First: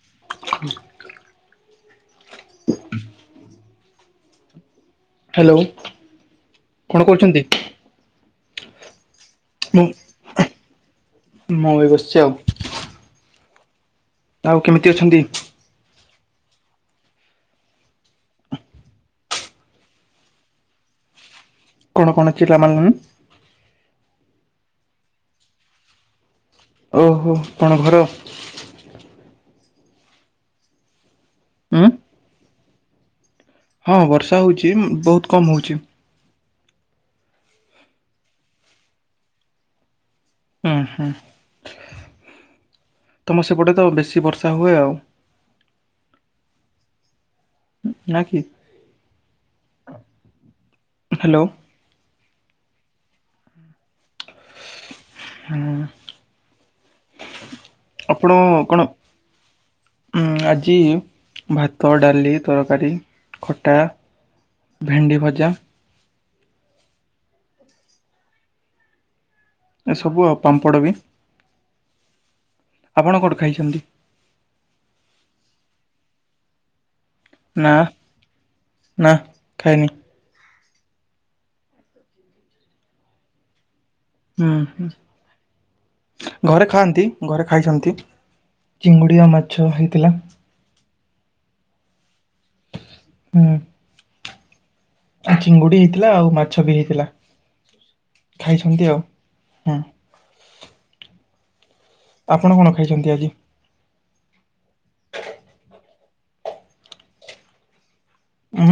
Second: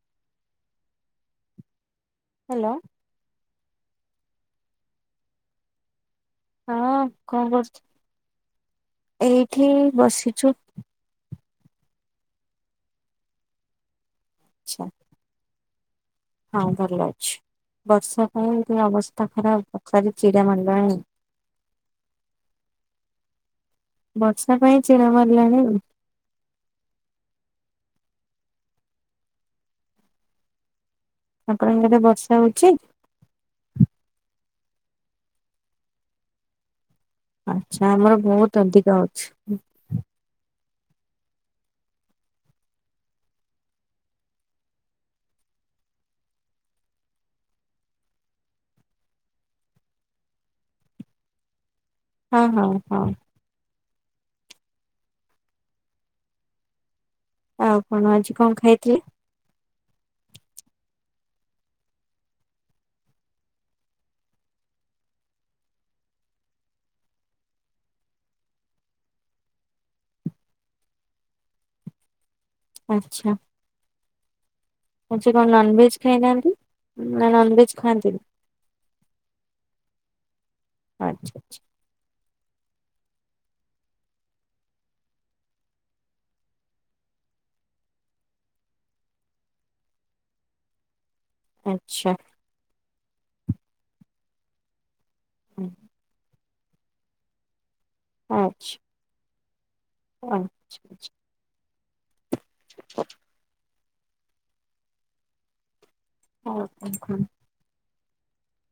[inaudible] Hello. Hello. ହଁ କଣ କରୁଚୁ? ଏଇଠି ମୁଁ ବସିଚୁ। ମୁଁ ବି ବସିଚି ଆଉ। ଆଉ ଆଛା କେମିତି ଅଛନ୍ତି? ହଁ ଭଲ ଅଛି। ବର୍ଷା ପାଇଁ ଟିକେ ଅବସ୍ଥା ଖରାପ। ତଥାପି ଚିଡା ମାଡ଼ିଲାଣି। କଣ କଣ ପିଲାମାନେ। ବର୍ଷା ପାଇଁ ଚିର ମାରିଲାଣି ଆ ଓହୋ କଣ ଘର ଉଁ ଆପଣଙ୍କରେ ବର୍ଷା ହଉଛି? ହଁ ବର୍ଷା ହେଉଛି ବହୁତ କମ୍ ହେଉଛି। ଆଚ୍ଛା ଆମର ବହୁତ ଅଧିକା ଅଛି। ଉୁଁ ହୁଁ ତମ ସେପଟେ ତ ବେଶୀ ବର୍ଷା ହୁଏ ଆଉ। ନାକି ହ୍ୟାଲୋ। ହଁ ହଁ ହଁ। ହଁ ଆଉ କଣ ଆଜି ଆପଣ କଣ ଖାଇଥିଲେ? ଆଜି ଭାତ ଡାଲି ତରକାରୀ। ଖଟା ଭେଣ୍ଡି ଭଜା। ଏସବୁ ଆଉ ପାମ୍ପଡ଼ ବି ଆପଣ କେଉଠୁ ଖାଇଛନ୍ତି? ମ ସେ କଣ ନନଭେଜ ଖାଇନାହାନ୍ତି ନା ନନ ଭେଜ ଖାଆନ୍ତିନି। ନା ଖାଇନି ଆଚ୍ଛା ଆଚ୍ଛା। ହୁଁ ହୁଁ ଘରେ ଖାଆନ୍ତି ଘରେ ଖାଇଛନ୍ତି ଚିଙ୍ଗୁଡିଆ ମାଛ ହେଇଥିଲା। ଆଚ୍ଛା। ହୁଁ ଚିଙ୍ଗୁଡି ହେଇଥିଲା ଆଉ ମାଛ ବି ହେଇଥିଲା ଆଚ୍ଛା। ଖାଇଛନ୍ତି ଆଉ ହୁଁ [unintelligible] ଆପଣ କଣ ଖାଇଛନ୍ତି ଆଜି? [unintelligible] ଉଁ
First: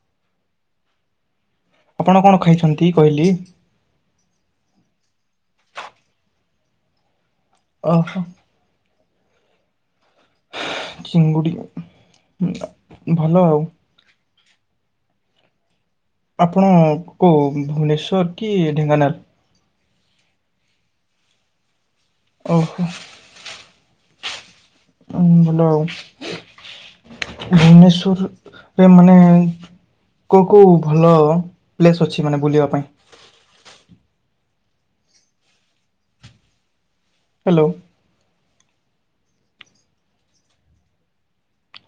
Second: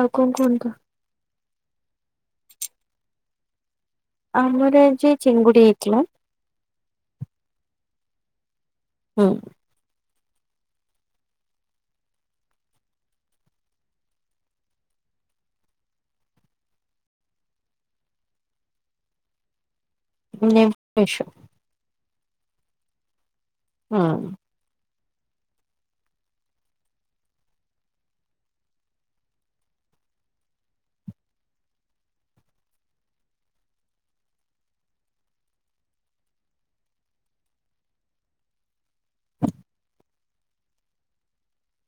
ଆଉ କଣ କୁହନ୍ତୁ? ଆପଣ କଣ ଖାଇଛନ୍ତି କହିଲି? ଆମର ଆଜି ଚିଙ୍ଗୁଡ଼ି ହେଇଥିଲା। ଓହୋ। ହୁଁ ଚିଙ୍ଗୁଡ଼ି ଭଲ ଆଉ। ଆପଣ କଉ ଭୁବନେଶ୍ୱର କି ଢେଙ୍କାନାଳ? ଭୁବନେଶ୍ବର। ଓହୋ। ହଁ ଭଲ ଆଉ। ଭୁବନେଶ୍ବର ମାନେ କୋଉ କୋଉ ଭଲ ପ୍ଲେସ୍ ଅଛି ମାନେ ବୁଲିବା ପାଇଁ। ହ୍ୟାଲୋ।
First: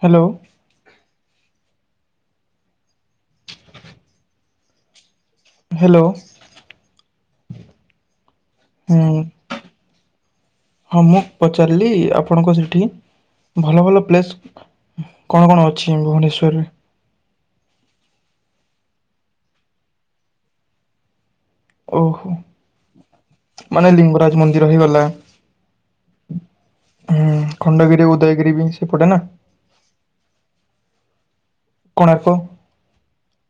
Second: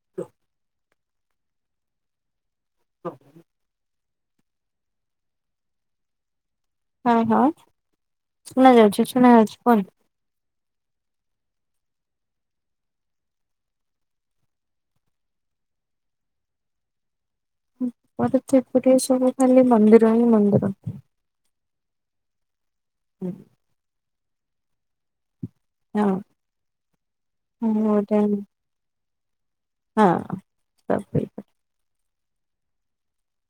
ହ୍ୟାଲୋ। ହଁ ହ୍ୟାଲୋ। ହଁ ହଁ ଶୁଣା ଯାଉଛି ହୁଁ। ଶୁଣା ଯାଉଛି କୁହନ୍ତୁ। ହଁ ମୁଁ ପଚାରିଲି ଆପଣଙ୍କ ସେଇଠି ଭଲ ଭଲ ପ୍ଲେସ୍ କଣ କଣ ଅଛି ଭୁବନେଶ୍ୱରରେ? ଉପର ଚାରିପଟେ ସବୁ ଖାଲି ମନ୍ଦିର ହଁ ମନ୍ଦିର। ଓହୋ। ଉଁ। ମାନେ ଲିଙ୍ଗରାଜ ମନ୍ଦିର ହେଇଗଲା। ହଁ ହୁଁ ମୁଁ ଖଣ୍ଡଗିରି ଗୋଟେ ଉଦୟଗିରି ବି ସେପଟେ ନା। ହଁ ତପି କୋଣାର୍କ।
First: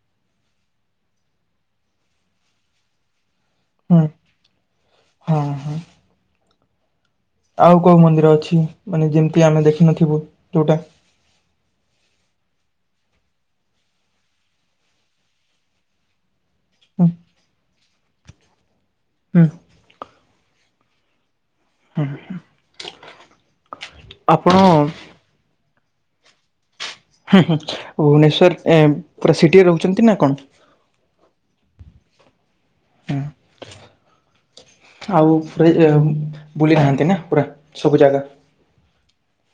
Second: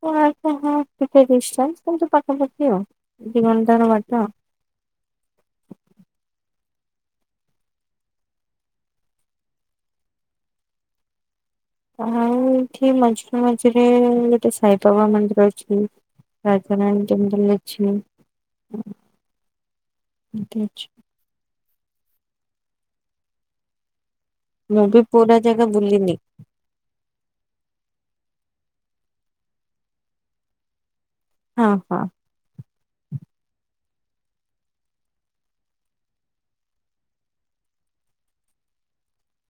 କୋଣାର୍କ କୁ ଟିକ ଡିସଟାନ୍ସ କିନ୍ତୁ ପାଖାପାଖି ଆଉ ଦିଘଣ୍ଟାର ହୁଁ ବାଟ। ହଁ ହଁ। ଆଉ କୋଉ ମନ୍ଦିର ଅଛି ମାନେ ଯେମିତି ଆମେ ଦେଖିନଥିବୁ ଯୋଉଟା? ଆଉ ଏଠି ମଝିରେ ମଝିରେ ଗୋଟେ ସାଇବାବା ମନ୍ଦିର ଅଛି। ହୁଁ [unintelligible] ଅଛିି। ହୁଁ। ଠିକ୍ ଅଛି। ହୁଁ। ମୁଁ ବି ପୁରା ଜାଗା ବୁଲିିନି। ହୁଁ ହୁଁ ଭୁବନେଶ୍ଵର ପୁରା ସିଟିରେ ରହୁଛନ୍ତି ନା କଣ? ହଁ ହଁ। ହୁଁ। ଆଉ ପୁରା ବୁଲି ନାହାନ୍ତି ନା ପୁରା ସବୁ ଜାଗା?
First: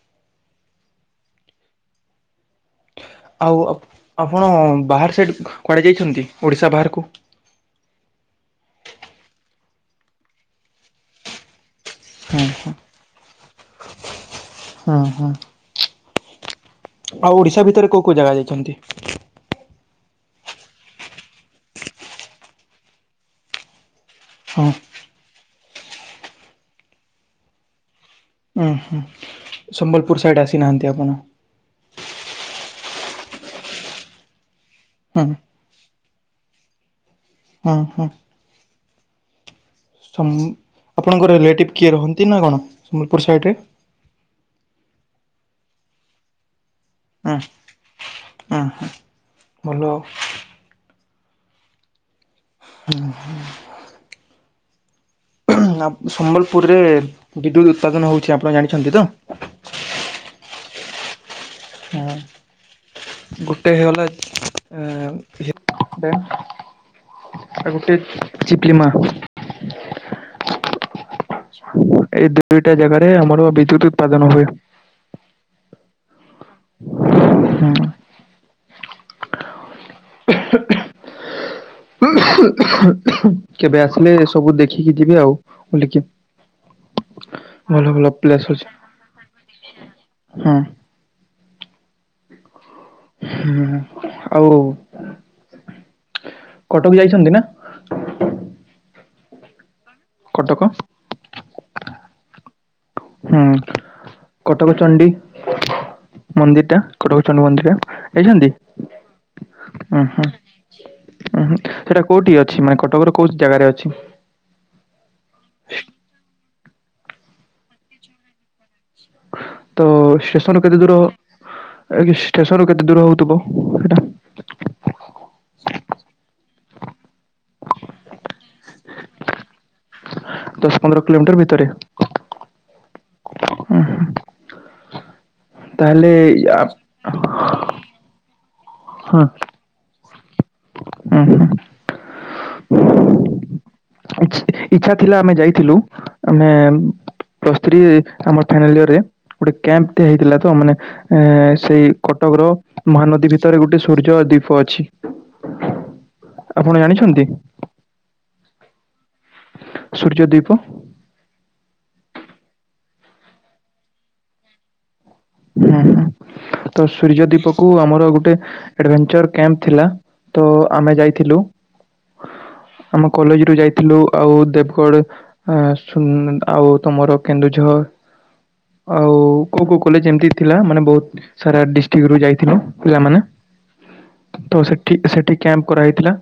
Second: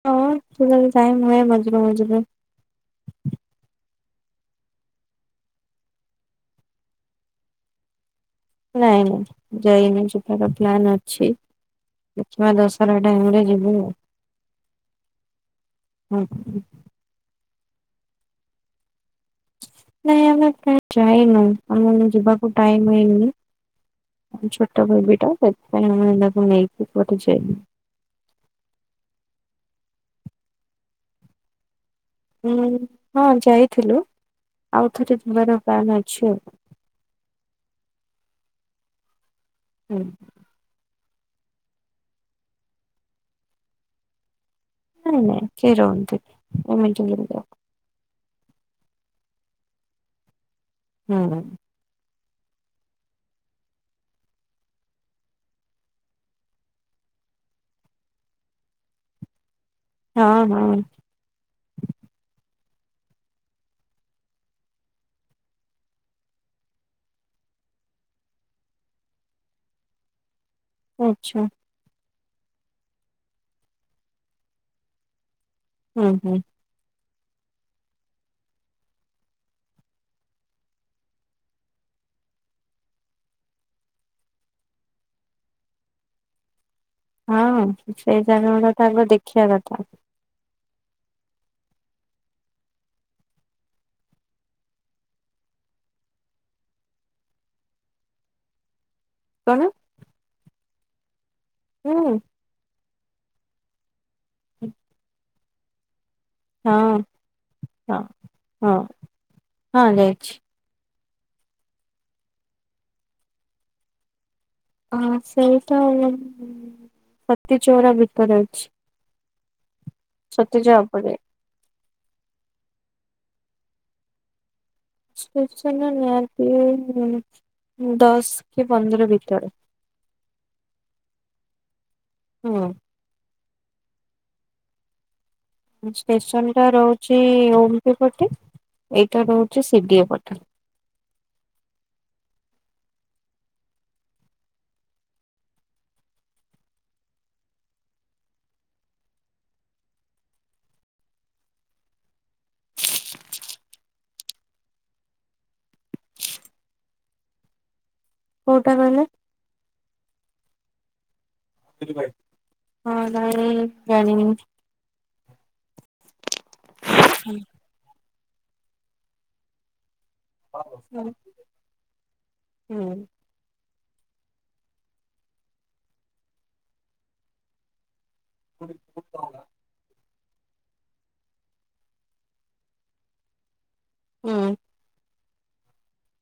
ହଁ ଯଦି ଟାଇମ ହୁଏ ମଝିରେ ମଝିରେ ଆଉ ଆପଣ ବାହାର ସେଠ କୁଆଡ଼େ ଯାଇଛନ୍ତି ଓଡ଼ିଶା ବାହାରକୁ? ନାଁଇ ନାଇଁ ଯାଇନି ଯିବାର ପ୍ଲାନ ଅଛି। ହୁଁ ଦେଖିବା ହୁଁ ଦଶରା ଟାଇମ ରେ ଯିବୁ। ହୁଁ ହୁଁ ଆଉ ଓଡ଼ିଶା ଭିତରେ କୋଉ କୋଉ ଜାଗା ଯାଇଛନ୍ତି? ନାଇଁ ଆମେ କୁଆଡେ ଯାଇନୁ ଆମକୁ ଯିବାକୁ ଟାଇମ ହୁଏନି। ହଁ ଛୋଟ ବେବି ଟା ତାକୁ କୁଆଡେ ତାକୁ ନେଇକି କୋଉଠି ଯାଇନୁ। ଉୁଁ ହୁଁ ସମ୍ବଲପୁର ସାଇଡ ଆସିନାହାନ୍ତି ଆପଣ? ଉଁ ହଁ ଯାଇଥିଲୁ ଆଉଥରେ ହୁଁ ଯିବାର ପ୍ଲାନ ଅଛି ଆଉ। ହୁଁ ହୁଁ। ସମ ଆପଣଙ୍କ ରିଲେଟିଭ୍ କିଏ ରହନ୍ତି ନା କଣ ସମ୍ବଲପୁର ସାଇଡ଼ରେ? ନାଇଁ ନାଇଁ କିଏ ରହନ୍ତିନି [unintelligible] ଉଁ ହୁଁ ଭଲ ଆଉ। ହୁଁ। ହୁଁ ହୁଁ। ଆ ସମ୍ବଲପୁରରେ ବିଦ୍ୟୁତ୍ ଉତ୍ପାଦନ ହେଉଛି ଆପଣ ଜାଣିଛନ୍ତି ତ? ହଁ ହଁ। ହଁ। ଗୋଟେ ହେଇଗଲା ହେପ [unintelligible] ଆଉ ଗୋଟେ ଚିପଲି ମା। ଆଚ୍ଛା। ଏଇ ଦୁଇଟା ଜାଗାରେ ଆମର ବିଦ୍ୟୁତ ଉତ୍ପାଦନ ହୁଏ। ହୁଁ ହୁଁ। ହୁଁ। କେବେ ଆସିଲେ ସବୁ ଦେଖିକି ଯିବେ ଆଉ ବୁଲିକି। ହଁ ଭଲ ଭଲ ସେଇ ପ୍ଲେସ୍ ଜାଗା ଅଛି ଗୁଡ଼ା ତ ଦେଖିବା କଥା। ହଁ। ହୁଁ ଆଉ କଟକ ଯାଇଛନ୍ତି ନା? କଣ? କଟକ? ହୁଁ। ହୁଁ କଟକ ଚଣ୍ଡୀ? ମନ୍ଦିର ଟା ହଁ କଟକଚଣ୍ଡୀ ମନ୍ଦିର ହଁ ଟା ହେଇଛନ୍ତି ହଁ ହଁ ଉ ଯାଇଛି। ହୁଁ ହୁଁ ହୁଁ ସେଇଟା କୋଉଠି ଅଛି ମାନେ କଟକ ର କୋଉ ଜାଗାରେ ଅଛି? ହଁ ସେଇଟା ସତି ଚଉରା ଭିତରେ ଅଛି। ତ ଷ୍ଟେସନରୁ ସତୀଚଉରା କେତେ ଦୂର ହବ? ଉପରେ ଏ ଷ୍ଟେସନରୁ କେତେ ଦୂର ହଉଥିବ ସେଇଟା? ଷ୍ଟେସନରୁ ନିହାତି ଦଶ କି ପନ୍ଦର ଭିତରେ। ଦଶ ପନ୍ଦର କିଲୋମିଟର ଭିତରେ। ହୁଁ। ହୁ ହୁଁ। ଷ୍ଟେସନ ଆ ଟା ରହୁଛି ଓମପି ପଟେ ହଁ ଏଇଟା ରହୁଛି ସିଡିଏ ପଟେ। ଉଁ ହୁଁ। ଇଛ ଇଚ୍ଛା ଥିଲା ଆମେ ଯାଇଥିଲୁ ଆମେ ପ୍ଲସ ଥ୍ରି ଆମର ଫାଇନାଲ ୟରରେ ଗୋଟେ କ୍ୟାମ୍ପଟେ ହେଇଥିଲା ତ ମାନେ ଏ ସେଇ କଟକର ମହାନଦୀ ଭିତରେ ଗୋଟେ ସୂର୍ଯ୍ୟ ଦୀପ ଅଛି। ଆପଣ ଜାଣିଛନ୍ତି? କୋଉଟା କହିଲେ? ସୂର୍ଯ୍ୟ ଦୀପ ହଁ ଜାଣିନି ଜାଣିନି ମୁଁ। ହୁଁ ହଁ ତ ସୂର୍ଯ୍ୟ ଦୀପ କୁ ଆମର ଗୋଟେ ଆଡଭେଞ୍ଚର କ୍ୟାମ୍ପ ଥିଲା। ତ ଆମେ ହୁଁ ଯାଇଥିଲୁ ହୁଁ ଆମ କଲେଜରୁୁ ଯାଇ ଥିଲୁ ଆଉ ଦେବଗଡ଼ ଆସୁଛୁ ଆଉ ତମର କେନ୍ଦୁଝର ଆଉ କୋଉ କୋଉ କଲେଜ ଏମତି ଥିଲା ମାନେ ବହୁତ ସାରା ଡିଷ୍ଟ୍ରିକ ରୁ ଯାଇଥିଲୁ ପିଲାମାନେ। ହୁଁ। ତ ସେଠି ସେଠି କ୍ୟାମ୍ପ କରାହେଇଥିଲା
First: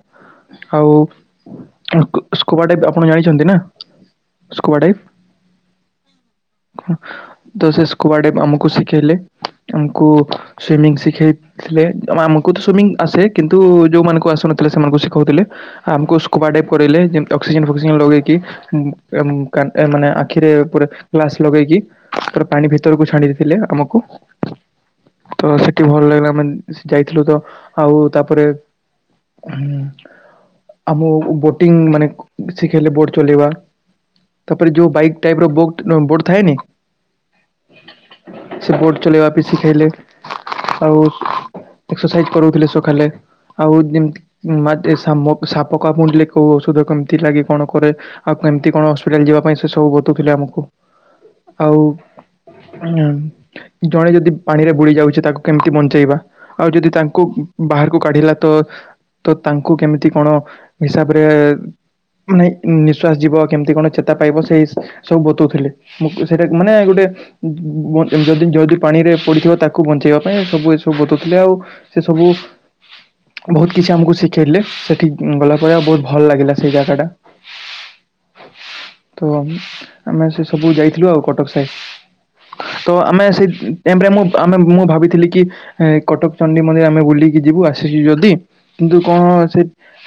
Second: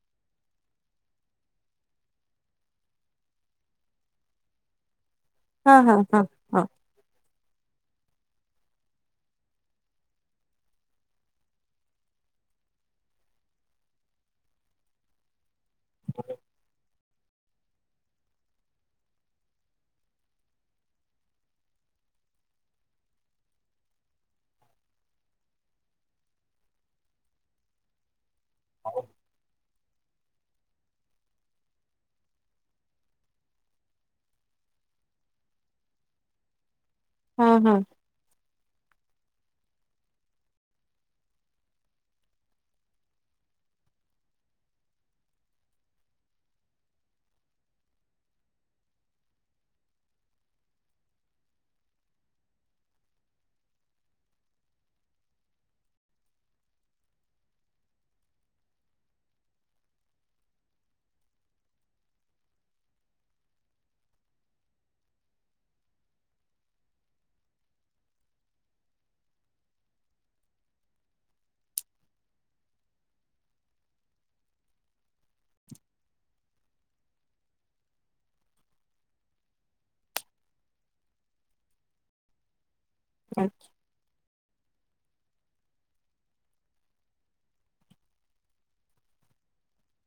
ଆଉ ସ୍କୋବାଡାଇଭ ଆପଣ ଜାଣିଛନ୍ତି ନା ସ୍କୋବାଡ଼ାଇଭ? ହଁ ହଁ ହଁ। ତ ସେ ସ୍କୋବାଡ଼ାଇଭ ଆମକୁ ଶିଖେଇଲେ। ଆମକୁ ସୁିମିଂ ଶିଖେଇ ଥିଲେ ଆମକୁ ତ ସୁମିଂ ଆସେ କିନ୍ତୁ ଯୋଉମାନଙ୍କୁ ଆସୁନଥିଲେ ସେମାନଙ୍କୁ ଶିଖାଉଥିଲେ। ଆମକୁ ସ୍କୁୋବା ଡାଇଭ କରାଇଲେ ଯେମତି ଅକ୍ସିଜେନ ଫକ୍ସିଜେନ ଲଗେଇକି। ଉଁ ଏ ଏ ମାନେ ଆଖିରେ ପୁରା ଗ୍ଲାସ ଲଗେଇକି ପୁରା ପାଣି ଭିତରକୁ ଛାଡିବେ। ଥିଲେ ଆମକୁ ତ ସେଠି ଭଲ ଲାଗିଲା, ଆମେ ସେ ଯାଇଥିଲୁ ତ। ଆଉ ତାପରେ ହୁଁ। ଆମ ବୋଟିଂ ମାନେ ଶିଖେଇଲେ ବୋଟ ଚଲେଇବା। ତାପରେ ଯୋଉ ବାଇକ୍ ଟାଇପର ଵୁକଥ ବୋଟ ଥାଏନି। ହଁ ହଁ। ସେ ବୋଟ୍ ଚଲେଇବା ବି ଶିଖେଇଲେ ଆଉ ଏକ୍ସରସାଇଜ଼ କରାଉ ଥିଲେ ସଖାଲେ। ଆଉ ଏମିତି ମାଟିରେ ସାମ ସାପ କାମୁଡ଼ିଲେ କୋଉ ଔଷଧ କେମିତି ଲାଗେ କଣ କରେ ଆଉ କେମତି କଣ ହସ୍ପିଟାଲ ଯିବା ପାଇଁ ସେ ସବୁ ବତଉଥିଲେ ଆମକୁ। ଆଉ ଉଁ ଜଣେ ଯଦି ପାଣିରେ ବୁଡି ଯାଉଛି ତାକୁ କେମତି ବଞ୍ଚେଇବା? ଆଉ ଯଦି ତାଙ୍କୁ ବାହାରକୁ କାଢିଲା ତ ତ ତାଙ୍କୁ କେମିତି କଣ ହିସାବରେ ମାନେ ନିଃଶ୍ୱାସ ଯିବ କେମିତି କଣ ଚେତା ପାଇବ ସେଇ ସବୁ ବତଉଥିଲେ। ମୁଁ ସେଇଟା ମାନେ ଗୋଟେ ବ ଯଦି ଯଦି ପାଣିରେ ପଡିଥିବ ତାକୁ ବଞ୍ଚେଇବା ପାଇଁ ସବୁ ଏସବୁ ବତଉଥିଲେ ଆଉ ସେ ସବୁ ବୋହୁତ କିଛି ଆମକୁ ଶିଖେଇଲେ। ସେଠି ଗଲା ପରେ ଆଉ ବୋହୁତ ଭଲ ଲାଗିଲା ସେଇ ଜାଗା ଟା। ତ ଆମେ ସେ ସବୁ ଯାଇଥିଲୁ ଆଉ କଟକ ସାହି ତ ଆମେ ସେଇ ହଁ ଟେମ୍ପ ରେ ମୁଁ ଆମେ ମୁଁ ଭାବିଥିଲି କି ଏ କଟକ ଚଣ୍ଡୀ ମନ୍ଦିର ଆମେ ବୁଲିକି ଯିବୁ ଆସିଛୁ ଯଦି କିନ୍ତୁ କଣ ସେ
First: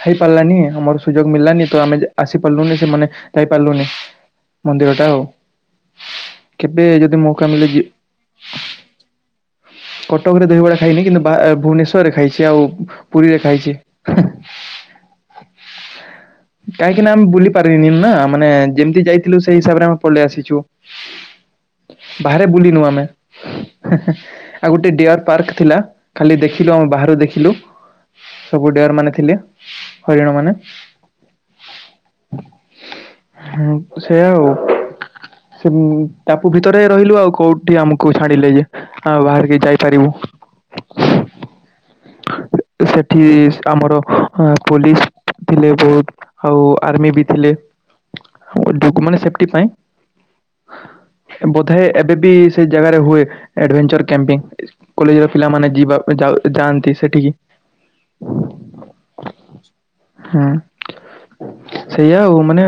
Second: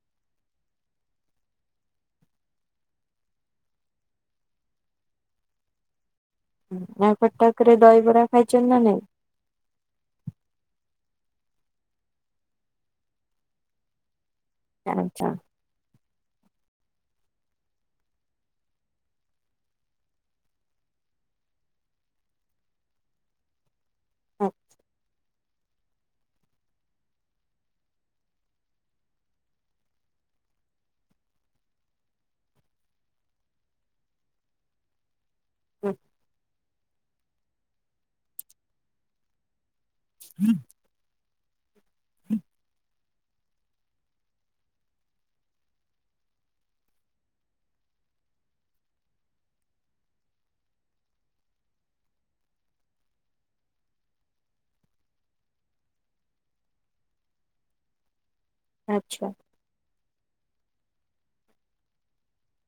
ହେଇପାରିଲାନି ଆମର ସୁଯୋଗ ମିଳିଲାନି ତ ଆମେ ଆସିପାରିଲୁନି ସେମାନେ ଯାଇପାରିଲୁନି। ମନ୍ଦିର ଟା ଆଉ, କେବେ ଯ ଆଉ କଟକରେ ଦଇବରା ଖାଇଛନ୍ତି ନା ନାଇଁ? କଟକରେ ଦହିବରା ଖାଇନି କିନ୍ତୁ ବା ଭୁବନେଶ୍ୱରରେ ଖାଇଛି ଆଉ ପୁରୀରେ ଖାଇଛି। ଆଚା। କାହିଁକି ନା ଆମେ ବୁଲି ପାରିବିନି ନା ମାନେ ଯେମିତି ଯାଇଥିଲୁ ସେଇ ହିସାବରେ ଆମେ ପଳେଇ ଆସିଛୁ। ବାହାରେ ବୁଲିିନୁ ଆମେ। ହଉ। ଆଉ ଗୋଟେ ଡିୟର ପାର୍କ ଥିଲା ଖାଲି ଦେଖିଲୁ ଆମେ ବାହାରୁ ଦେଖିଲୁ। ସବୁ ଡିଆରମାନେ ଥିଲେ ହରିଣମାନେ। ହୁଁ ସେୟା ଆଉ। ସେ ଆଚ୍ଛା ଟାପୁ ଭିତରେ ରହିଲୁ ଆଉ କୋଉଠି ଆମକୁ ଛାଡିଲେ ଯେ ଆ ବାହାରିକି ଯାଇ ପାରିବୁ। [inaudible] ସେଠି ଆମର ପୋଲିସ୍ ଥିଲେ ବୋହୁତ। ଆଉ ଆର୍ମି ବି ଥିଲେ, ଡୁ ମାନେ ସେଫ୍ଟି ପାଇଁ। ବୋଧେ ଏବେ ବି ସେ ଜାଗାରେ ହୁଏ ଏଡଭେଞ୍ଚର କ୍ୟାମ୍ପିଙ୍ଗ। କଲେଜ ର ପିଲାମାନେ ଯିବା ଯାଉ ଯାଆନ୍ତି ସେଠିକି। ଆଚ୍ଛା। ହୁଁ ସେଇଆ ଆଉ ମାନେ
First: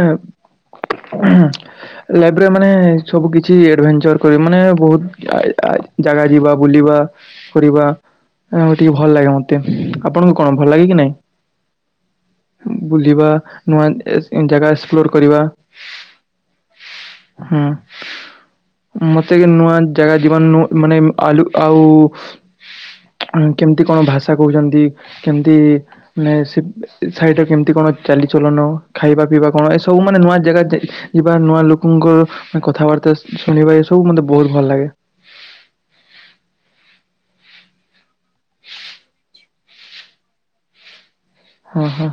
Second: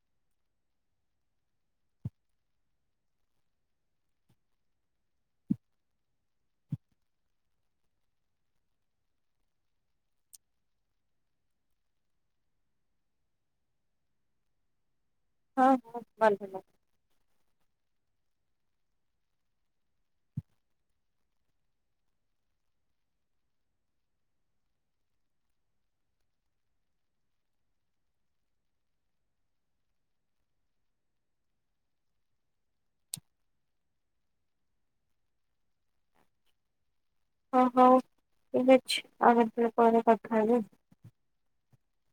[inaudible] ଲାଇଫ ରେ ମାନେ ସବୁକିଛି ଏଡଭେଞ୍ଚର କରିବ ମାନେ ବୋହୁତ [unintelligible] ଜାଗା ଯିବା ବୁଲିବା କରିବା ଆଁ ଟିକେ ଭଲ ଲାଗେ ମତେ। ଆପଣଙ୍କୁ କଣ ଭଲ ଲାଗେ କି ନାଇଁ? ବୁଲିବା ନୂଆ ଜାଗା ଏକ୍ସପ୍ଲୋର କରିବା। ହଁ ହଁ ଭଲ ହୁଁ ମତେ କି ନୂଆ ଜାଗା ଯୀବନ ମାନେ ଆଲୁ ଆଉ କେମତି କଣ ଭାଷା କହୁଛନ୍ତି କେମତି ମାନେ ସେ ସାଇଡରେ କେମତି କଣ ଚାଲିଚଲନ ଖାଇବା ପିଇବା କଣ, ଏ ସବୁ ମାନେ ନୂଆ ଜାଗା ଯିବା, ନୂଆ ଲୋକଙ୍କ କଥାବାର୍ତ୍ତା ଶୁଣିବା ଏ ସବୁ ମତେ ବହୁତ ଭଲ ଲାଗେ। ଓ ହଉ ଠିକ୍ ଅଛି, [unintelligible] ପରେ କଥା ହେବି। ହଁ ହଁ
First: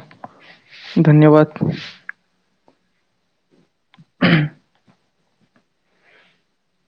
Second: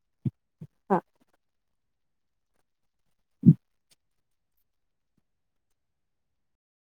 ଧନ୍ୟବାଦ। [inaudible] [inaudible]